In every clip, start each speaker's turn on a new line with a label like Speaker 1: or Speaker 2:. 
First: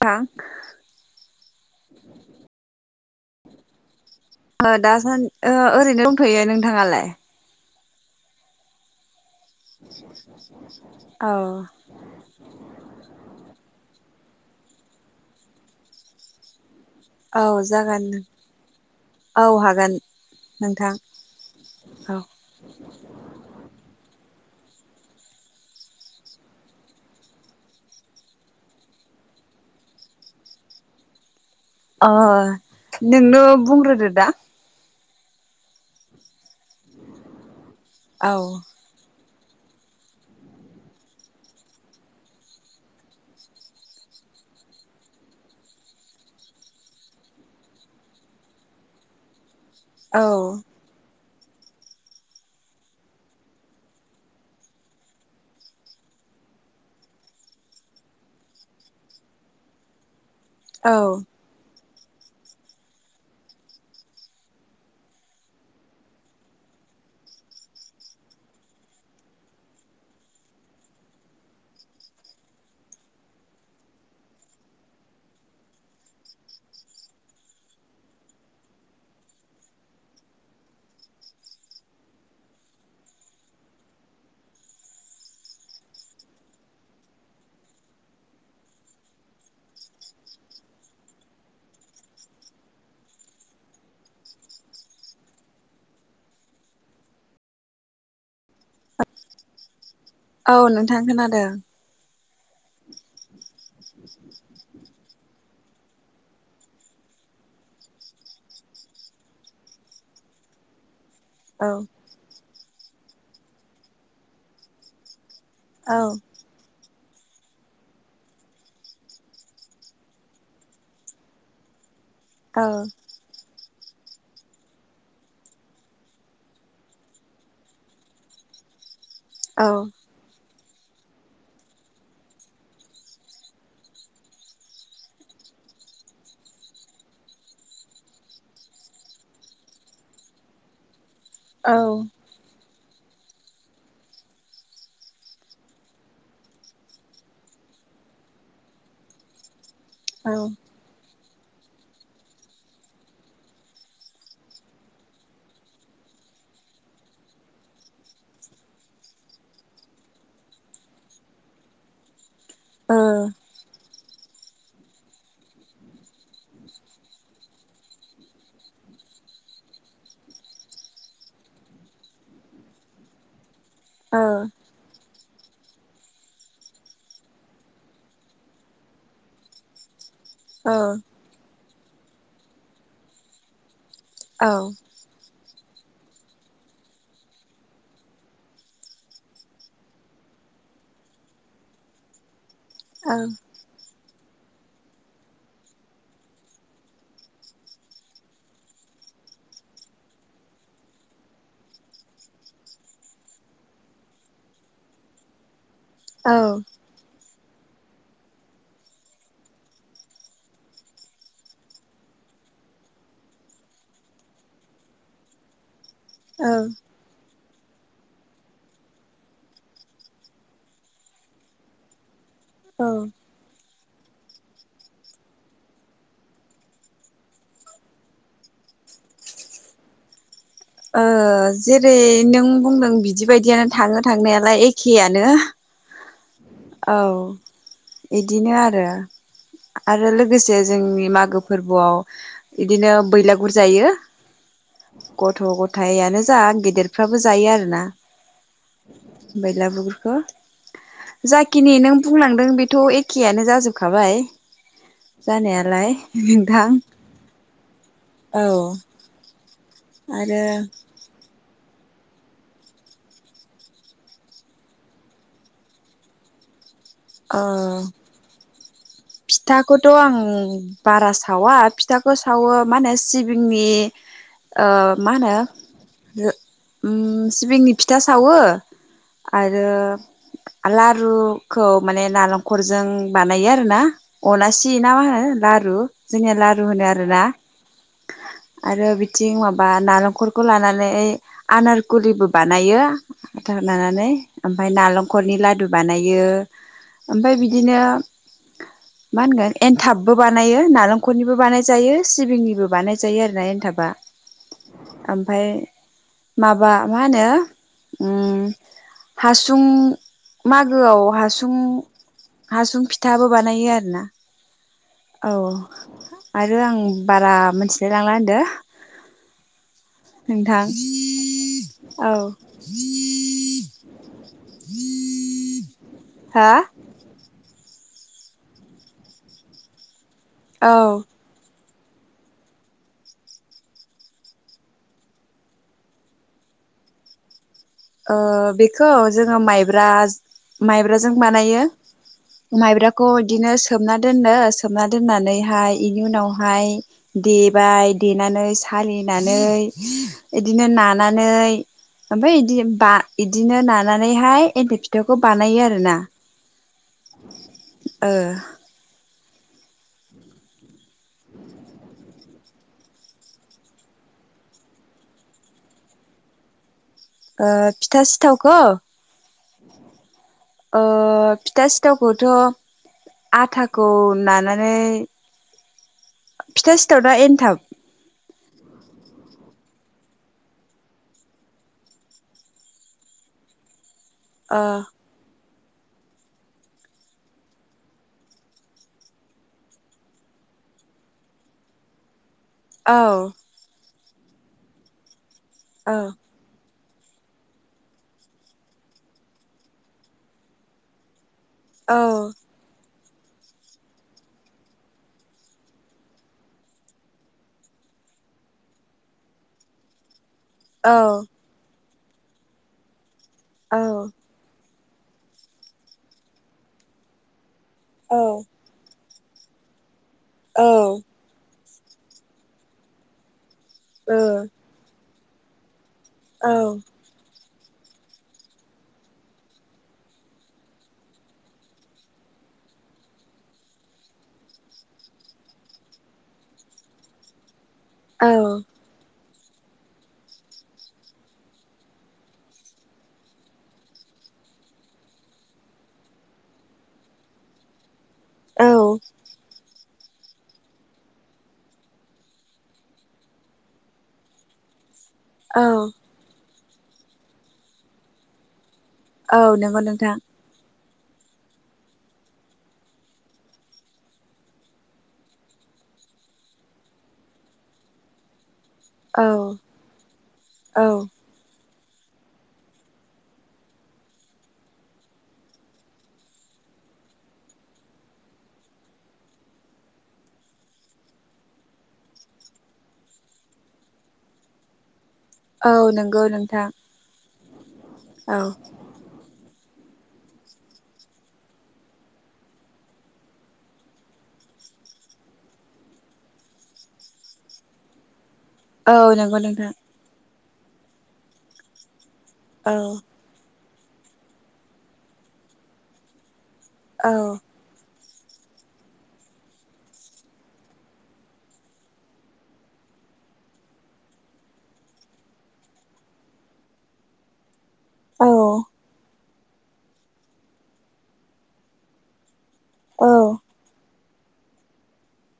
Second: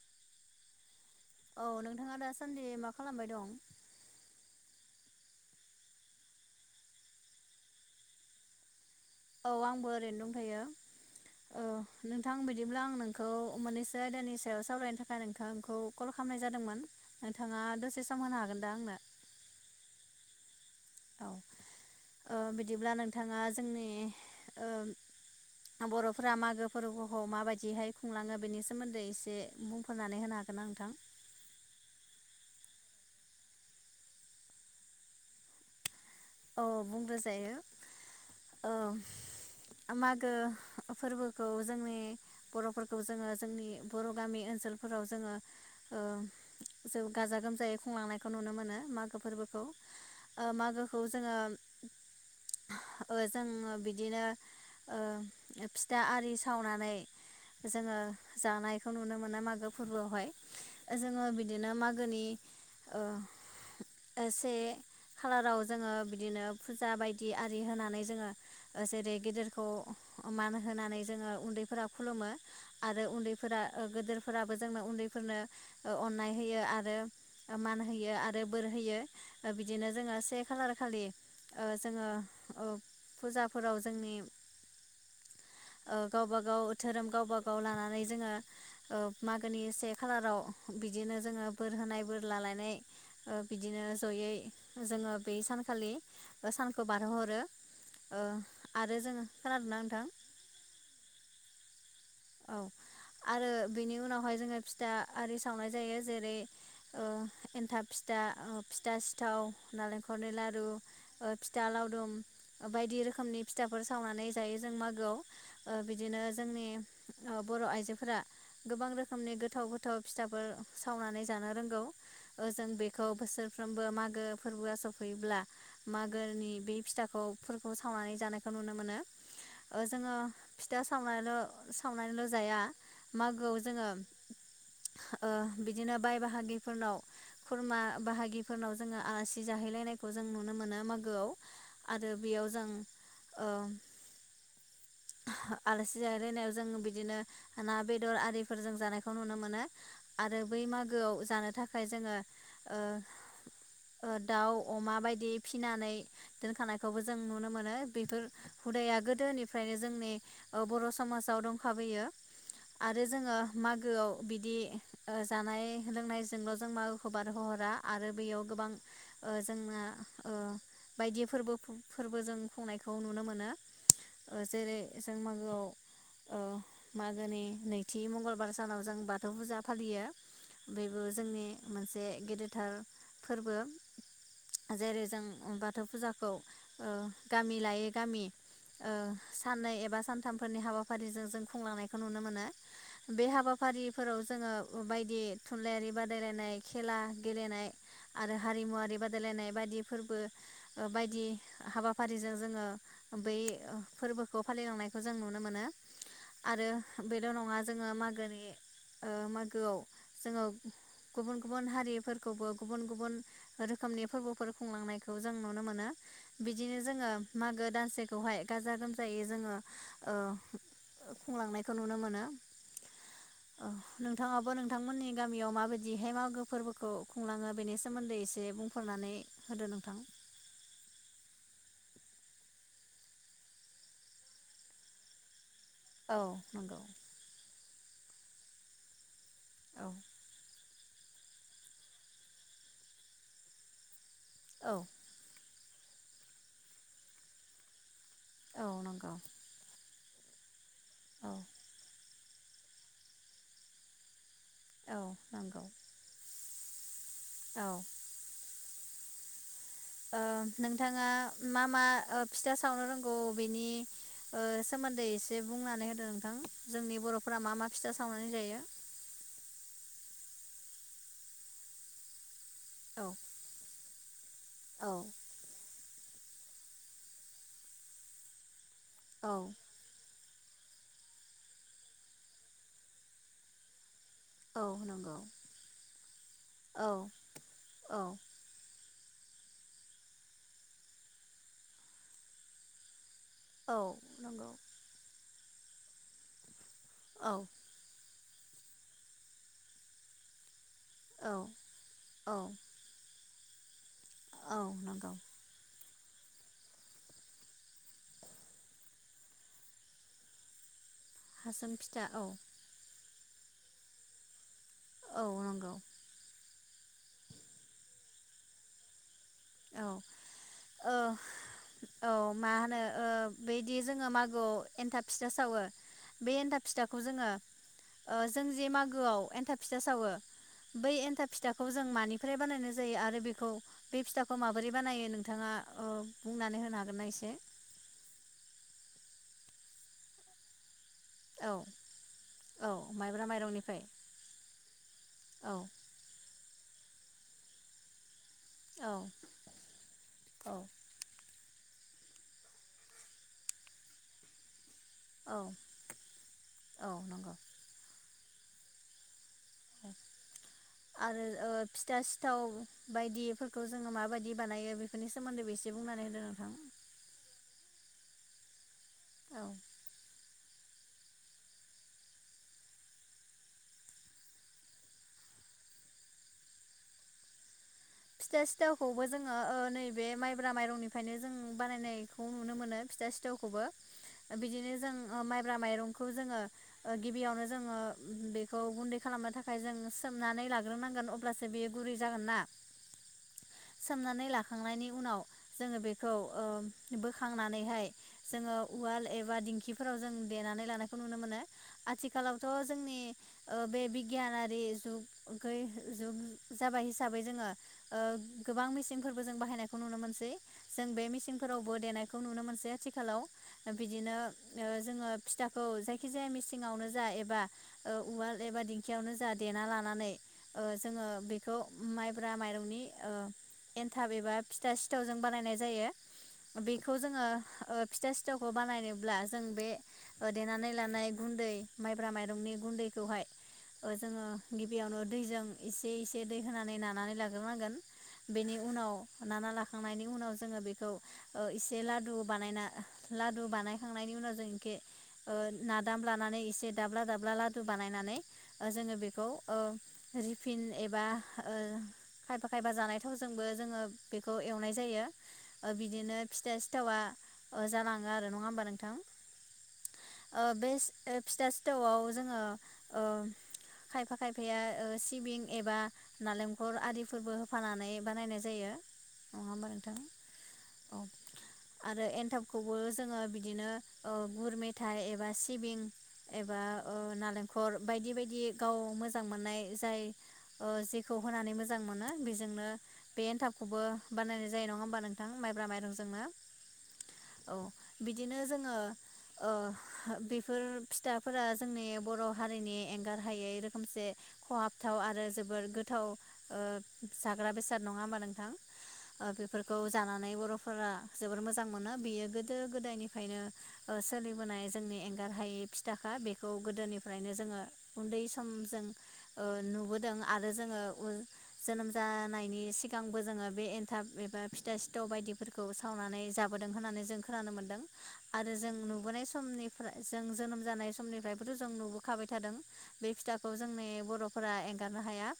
Speaker 1: थां
Speaker 2: औ नोंथाङा दासान्दि मा खालामबाय दं?
Speaker 1: ओन ओ ओरैनो दंथयो। नोंथाङालाय?
Speaker 2: औ आंबो ओरैनो दंथायो
Speaker 1: औ
Speaker 2: नोंथां बिदिब्ला आं नोंखौ मोननैसो आयदानि ओ सायाव सावरायनो थाखाय नोंथांखौ कल खालामनाय जादोंमोन
Speaker 1: औ
Speaker 2: नोंथाङा दसे
Speaker 1: जागोन
Speaker 2: सम होनो हागोन दा आंनो
Speaker 1: औ हागोन नोंथां
Speaker 2: औ
Speaker 1: औ
Speaker 2: ओ बिदिब्ला नोंथाङा जोंनि ओम आ बरफोरा मागो फोरबोखौ माबायदिहाय खुंलाङो बेनि सोमोन्दै एसे बुंफोरनानै होनो हागोन ना नोंथां?
Speaker 1: अ नोंनो बुंग्रोदो दा।
Speaker 2: औ बुंग्रो जायो।
Speaker 1: औ।
Speaker 2: मागो फोरबोखौ जोंनि बर'फोरखौ जोङो जोंनि बर' गामि ओनसोलफोराव जोङो ओ जों गाजा गोमजायै खुंलांनायखौ नुनो मोनो मागो फोरबोखौ।
Speaker 1: औ।
Speaker 2: ओ मागोखौ जोङो ओ जोङो बिदिनो ओ फिथा आरि सावनानै जोङो जानायखौ नुनो मोनो मागो फोरबोआवहाय।
Speaker 1: औ
Speaker 2: जोङो बिदिनो माग गोनि ओ ओ से खालाराव जोङो बिदिनो फुजा बायदि आरि होनानै जोङो जेरै गेदेरखौ मान होनानै जोङो उन्दैफोरा खुलुमो आरो उन्दैफोरा गेदेरफोराबो जोंनो उन्दैफोरनो ओ अननाय होयो आरो मान होयो आरो बोर होयो बिदिनो जोङो से खालार खालि ओ जोङो फुजाफोराव जोंनि ओ गावबा गाव धोरोम गावबा गाव लानानै जोङो ओ मागोनि से खालाराव बिदिनो जोङो बोर होनाय बोर लालायनाय ओ बिदिनो जयै जोङो बे सानखालि सानखौ बारहोहरो ओ आरो जोङो खोनादोंना नोंथां?
Speaker 1: औ नोंथां खोनादों।
Speaker 2: औ आरो बेनि उनावहाय जोङो फिथा आरि सावनाय जायो जेरै ओ एन्थाब फिथा ओ फिथा सिथाव, नालेंखलनि लारु ओ फिथा
Speaker 1: औ
Speaker 2: लावदुम बायदि रोखोमनि फिथाफोर सावनानै जायो जों मागोआव। ओ
Speaker 1: औ
Speaker 2: बिदिनो जोंनि ओ बर' आइजोफोरा गोबां रोखोमनि गोथाव गोथाव फिथाफोर सावनानै जानो रोंगौ।
Speaker 1: औ
Speaker 2: जों बेखौ बोसोर सानफ्रोमबो मागो फोरबोआ सफैयोब्ला मागोनि बे फिथाखौफोरखौ सावनानै जानायखौ नुनो मोनो।
Speaker 1: औ
Speaker 2: जोङो फिथा सावनायाल' सावनानैल' जाया। मागोआव जोङो ओ बिदिनो बाय बाहागिफोरनाव खुरमा बाहागिफोरनाव जोङो आलासि जाहैलायनायखौ जों नुनो मोनो माग गोआव
Speaker 1: औ ओ
Speaker 2: आरो बेयाव जों ओ आलासि जाहैलायनायाव जों जों बिदिनो ना बेदर आरिफोर जों जानायखौ नुनो मोनो।
Speaker 1: ओ
Speaker 2: आरो बै मागोआव ज जानो थाखाय जोङो ओ ओ दाउ अमा बायदि फिनानै दोनखानायखौबो जों नुनो मोनो बेफोर हुदाया गोदोनिफ्रायनो जोंनि ओ बर' समाज जाव दंखाबोयो।
Speaker 1: औ
Speaker 2: आरो जोङो मागोआव बिदि बिदि ओ जानाय लोंनायजोंल' जों मागोखौ बारहो हरा आरो बेयाव गोबां ओ जोंना ओ बायदि फोरबो फोरबो जों खुंनायखौ नुनो मोनो।
Speaker 1: औ
Speaker 2: ओ जेरै जों मागोआव औ मागोनि नैथि मंगलबार सानाव जों बाथौ फुजा फालियो। बैबो जोंनि मोनसे गेदेरथार फोरबो।
Speaker 1: औ
Speaker 2: जेरै जों बाथौ फुजाखौ गामि लायै गामि साननै एबा सानथामफोरनि हाबाफारि हाबखफारिजों जों खुंलांनायखौ नुनो मोनो। बे हाबाफारिफोराव जोङो बायदि थुनलाइयारि बादायलायनाय खेला गेलेनाय आरो हारिमुवारि बादायलायनाय बायदि फोरबो बायदि हाबाफारिजों जोङो बै फोरबोखौ फालिलांनायखौ जों नुनो मोनो।
Speaker 1: औ
Speaker 2: आरो बेल' नङा। जोङो मागोनि मागोआव जोङो गुबुन गुबुन हारिफोरखौबो गुबुन गुबुन रोखोमनि फोरबोफोर खुंलांनायखौ जों नुनो मोनो।
Speaker 1: औ ओ
Speaker 2: बिदिनो जोङो मागो दानसेखौहाय गाजा गोमजायै जोङो खुंलांनायखौ नुनो मोनो।
Speaker 1: औ
Speaker 2: औ नोंथाङाबो नोंथांमोननि गामियाव माबायदिहाय मागो फोरबोखौ खुंलाङो बेनि सोमोन्दै एसे बुंफोरनानै होदो नोंथां।
Speaker 1: ओ जेरै नों बुंदों बिदिबायदियानो थाङो थांनायालाय एखेयानो।
Speaker 2: औ नंगौ।
Speaker 1: बिदिनो आरो।
Speaker 2: औ
Speaker 1: आरो लोगोसे जोंनि मागो फोरबोआव बिदिनो बैलागुर जायो।
Speaker 2: औ।
Speaker 1: गथ' गथायानो जा गेदेरफ्राबो जायो आरोना।
Speaker 2: औ नंगौ
Speaker 1: बैलागुर [unintelligible]
Speaker 2: औ
Speaker 1: जाखिनि नों बुंलांदों बेथ' एखेयानो जाजोबखाबाय।
Speaker 2: नंगौ
Speaker 1: जानायालाय
Speaker 2: औ
Speaker 1: [unintelligible] औ।
Speaker 2: ओ
Speaker 1: आरो
Speaker 2: नोंथाङा मा मा फिथा सावनो रोंगौ बेनि ओ सोमोन्दै एसे बुंनानै होदो नोंथां। जोंनि
Speaker 1: ओ
Speaker 2: बर'फोरा मा मा फिथा सावनानै जायो?
Speaker 1: फिथाखौथ' आं बारा सावा फिथाखौ सावो मा होनो
Speaker 2: औ
Speaker 1: सिबिंनि ओ
Speaker 2: औ
Speaker 1: मा होनो ओम सिबिंनि फिथा सावो।
Speaker 2: औ
Speaker 1: आरो लारुखौ माने नालेंखरजों बानायो आरो ना।
Speaker 2: औ
Speaker 1: अनासि ना मा
Speaker 2: नंगौ
Speaker 1: होनो लारु जोंनिया लारु होनो
Speaker 2: औ
Speaker 1: आरोना
Speaker 2: औ
Speaker 1: आरो इथिं माबा नालेंखरखौ लानानै आनारखुलिबो बानायो।
Speaker 2: औ
Speaker 1: नानानै
Speaker 2: नंगौ
Speaker 1: ओमफ्राय नालेंखरखौ नालेंखरनि लादु बानायो।
Speaker 2: औ
Speaker 1: ओमफफ्राय बिदिनो। मा होनगोन एनथाबबो बानायो।
Speaker 2: औ
Speaker 1: नालेंखरनिबो बानायजायो
Speaker 2: औ
Speaker 1: सिबिंनिबो बानाय जायो आरो। एनथाबा।
Speaker 2: औ नंगौ।
Speaker 1: ओमफ्राय माबा मा होनो ओम हासुं मागोआव। हासुं
Speaker 2: फिथा औ
Speaker 1: हासुं फिथा। फिथाबो बानायो आरो ना। औ आरो आं बारा मोनथिया। [inaudible]
Speaker 2: औ औ औ मा होनो ओ बैदि जोङो मागोआव एन्थाब फिथा सावो बे
Speaker 1: हा
Speaker 2: एन्थाब फिथाखौ जोङो ओ जों जे मागोआव एन्थाब फिथा सावो।
Speaker 1: औ
Speaker 2: बै एन्था फिथा खौ जों मानिफ्राय बानायनाय जायो आरो बेखौ बे फिथा माबोरै बानायो नोंथाङा ओ बुंनानै होनो हागोनना एसे?
Speaker 1: ओ बेखौ जोङो माइब्राज माइब जों
Speaker 2: औ
Speaker 1: बानायो
Speaker 2: औ
Speaker 1: माइब्राखौ
Speaker 2: माइब्रा
Speaker 1: इदिनो
Speaker 2: माइरंनिफ्राय
Speaker 1: सोमना दोनो सोमना
Speaker 2: औ
Speaker 1: दोननानैहाय इनि उनावहाय दे बाय दे नानै
Speaker 2: औ
Speaker 1: सालिनानै
Speaker 2: औ
Speaker 1: इदिनो नानानै ओफायदि बा इदिनो नानानैहाय [unintelligible] बेखौ
Speaker 2: औ
Speaker 1: बानायो आरोना।
Speaker 2: औ नंगौ
Speaker 1: ओ।
Speaker 2: आरो ओ फिथा सिथाव बायदिफोरखौ जोङो माबायदि बानायो बेफोरनि सोमोन्दैबो एसे बुंनानै होदो नोंथां।
Speaker 1: ओ फिथा सिथावखौ।
Speaker 2: औ
Speaker 1: ओ फिथा सिथावखौथ' आथाखौ नानानै फिथा सिथाव ना एनथाब।
Speaker 2: फिथा सिथावखौबो जोङो ओ नैबे माइब्रा माइरंनिफायनो जों बानायनायखौ नुनो मोनो फिथा सिथावखौबो। बिदिनो जों ओ मा ब्रा माइरंखौ जोङो ओ गिबियावनो जोङो बेखौ गुन्दै खालामनो थाखाय जों सोमनानै लाग्रोनांगोन अब्लासो बेयो गुरै जागोन ना।
Speaker 1: औ।
Speaker 2: सोमनानै लाखांनायनि उनाव जोङो
Speaker 1: औ
Speaker 2: बेखौ ओम बोखांनानैहाय जोङो उवाल एबा दिंखिफोराव जों देनानै लानायखौ नुनो मोनो। आथिखालावथ' जोंनि ओ बे बिगियानारि जुग गै जुग जाबाय हिसाबै जोङो ओ गोबां मेसिनफोरबो जों बाहायनायखौ नुनो मोनसै जों
Speaker 1: औ
Speaker 2: बे मिसिनफोरावबो देनाय खौ नुनो मोनसै आथिखालाव नो
Speaker 1: औ
Speaker 2: बिदिनो ओ जोङो फिथाखौ जायखिजाया मेसिङावनो जा एबा ओ
Speaker 1: औ
Speaker 2: उवाल एबा दिंखियावनो [unintelligible] देना लानानै ओ जोङो बेखौ माइ ब्रा माइरंनि ओ एनथाब एबा फिथा सिथाव जों बानायनाय जायो बेखौ जोङो ओ फिथा सिथावखौ बानायनोब्ला जों ओ बे देनानै लानाय गुन्दै माइब्रा माइरंनि गुन्दैखौहाय ओ जोङो गिबियावनो दैजों एसे एसे दै होनानै ना नानै लाग्रोनांगोन बेनि उनाव नाना लाखांनायनि उनाव जोङो बेखौ ओ एसे लादु बानायना लादु बानायखांनायनि उनाव जों इखे ओ नादाम लानानै एसे दाब्ला दाब्ला लादु बानायनानै ओ
Speaker 1: औ
Speaker 2: जोङो बेखौ ओ रिफिन एबा ओ खायफा खायफा जानाय थावजोंबो जोङो बेखौ एवनाय जायो।
Speaker 1: औ
Speaker 2: ओ बिदिनो फिथास सिथावा ओ जालाङो आरो नङा होमबा नों
Speaker 1: औ नोंगौ नोंथां।
Speaker 2: ओ फिथा सिथावआव जोङो ओ खायफा खायफाया ओ सिबिं एबा नालें खर आरिफोरबो होफानानै बानायनाय जायो।
Speaker 1: औ
Speaker 2: नङा होमबा नोंथां? औ। आरो एन्थाबखौबो जोङो बिदिनो ओ गुर मेथाइ एबा सिबिं एबा ओ नालेंखर बायदि बायदि गाव मोजां मोननाय जाय ओ जेखौ होनानै मोजां मोनो बेजोंनो बे एनथाबखौबो बानायनाय जायो। नङा होमबा नों
Speaker 1: औ नोंगौ नोंथां।
Speaker 2: औ।
Speaker 1: औ
Speaker 2: बिदिनो जोङो ओ हो बेफोर फिथाफोरा जोंनि बर' हारिनि एंगारहायै रोखोमसे खहाबथाव आरो जोबोर गोद थाव ओ जाग्रा बेसाद। नङा होमबा नों थां?
Speaker 1: औ
Speaker 2: ओ
Speaker 1: नंगौ नोंथां
Speaker 2: बेफोरखौ जानानै बर' फोरा जोबोर मोजां मोनो बियो गोदो
Speaker 1: औ
Speaker 2: गोदायनिफायनो ओ सोलिबोनाय जोंनि एंगार हायि फिथाखा बे खौ
Speaker 1: औ
Speaker 2: गोदोनिफ्रायनो जोंङो उन्दै सम जों नुबोदों आरो आरो जोङो जोनोम जानायनि सिगांबो जोङो बे एनथाब एबा फिथा सिथाव बायदिफोरखौ सावनानै जाबोदों होननानै जों खोनानो मोन्दों।
Speaker 1: औ
Speaker 2: आरो जों नुबोनाय सम समनिफ्राय जों जोनोम जानाय समनिफ्रायबोथ' जों नुबोखाबाय थादों। बे
Speaker 1: औ
Speaker 2: फिथाखौ जोंनि बर' फोरा एंगारनो हाया।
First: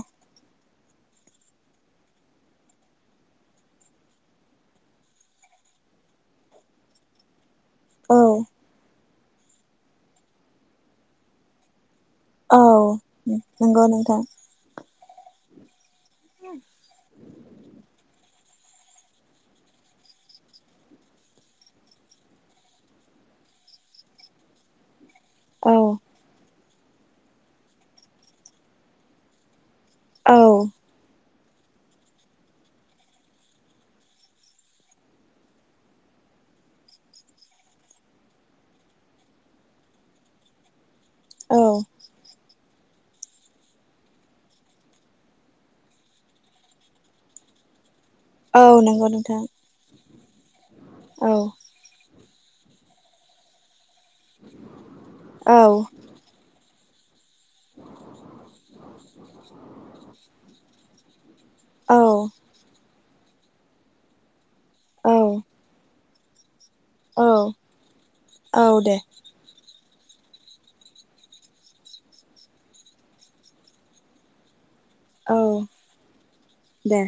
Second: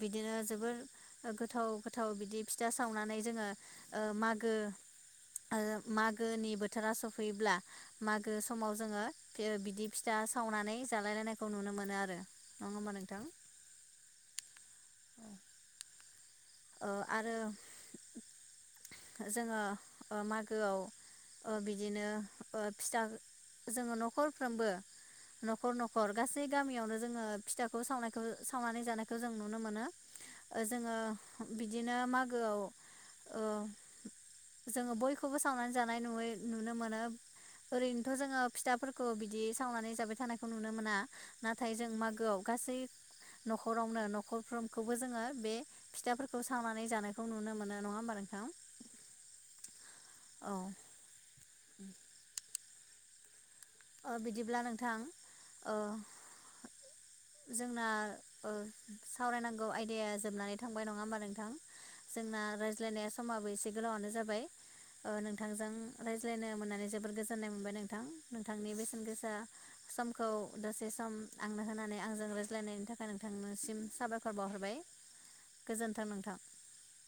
Speaker 2: बिदिनो जोबोर गोथाव गोथाव बिदि फिथा सावनानै जोङो मागो मागोनि बोथोरा सफैयोब्ला मागो समाव जोङो। बियो बिदि फिथा सावनानै जालाय लायनायखौ नुनो मोनो आरो
Speaker 1: औ
Speaker 2: होमबा नोंथां
Speaker 1: नंगौ नोंथां
Speaker 2: ओ आरो जोङो अ मागोआव ओ बिदिनो ओ फिथा जोङो न'खरफ्रोमबो न'खर
Speaker 1: औ
Speaker 2: न'खर गासै गामियावनो जोङो फिथाखौ सावनायखौ सावनानै जानायखौ जों नुनो मोनो
Speaker 1: औ
Speaker 2: ओ जोङो बिदिनो मागोआव ओ जोङो बयखौबो सावनानै जानाय नुयो नुनो मोनो ओरैनोथ' जोङो फिथाफोरखौ बिदि सावनानै जाबाय थानायखौ नुनो मोना
Speaker 1: औ
Speaker 2: नाथाय जों मागोआव गासै न'खरावनो न'खरफ्रोमखौबो जोङो बे फिथा खौ सावनानै जानायखौ नुनो मोनो नङा होमबा नोंथां
Speaker 1: औ नंगौ नोंथां
Speaker 2: औ
Speaker 1: औ
Speaker 2: उम अ बिदिब्ला नोंथां ओ
Speaker 1: औ
Speaker 2: जोंना ओ सावरायनांगौ आयदाया जोबनानै थांबाय नङा होमबा नोंथां
Speaker 1: औ
Speaker 2: जोंना रायज्लायनाया समाबो एसे गोलावानो जाबाय ओ
Speaker 1: औ
Speaker 2: नोंथांजों रायज्लायनो मोन्ना नै जोबर
Speaker 1: औ
Speaker 2: गोजोननाय मोनबाय नोंथां
Speaker 1: औ
Speaker 2: थांनि
Speaker 1: दे
Speaker 2: बेसेन गोसा समखौ दसे सम आंनो होनानै आंजों रायज्लायनायनि थाखाय नोंथांनिसिम साबायखर बावहरबाय।
Speaker 1: औ
Speaker 2: गोजोन्थों नोंथां।
Speaker 1: दे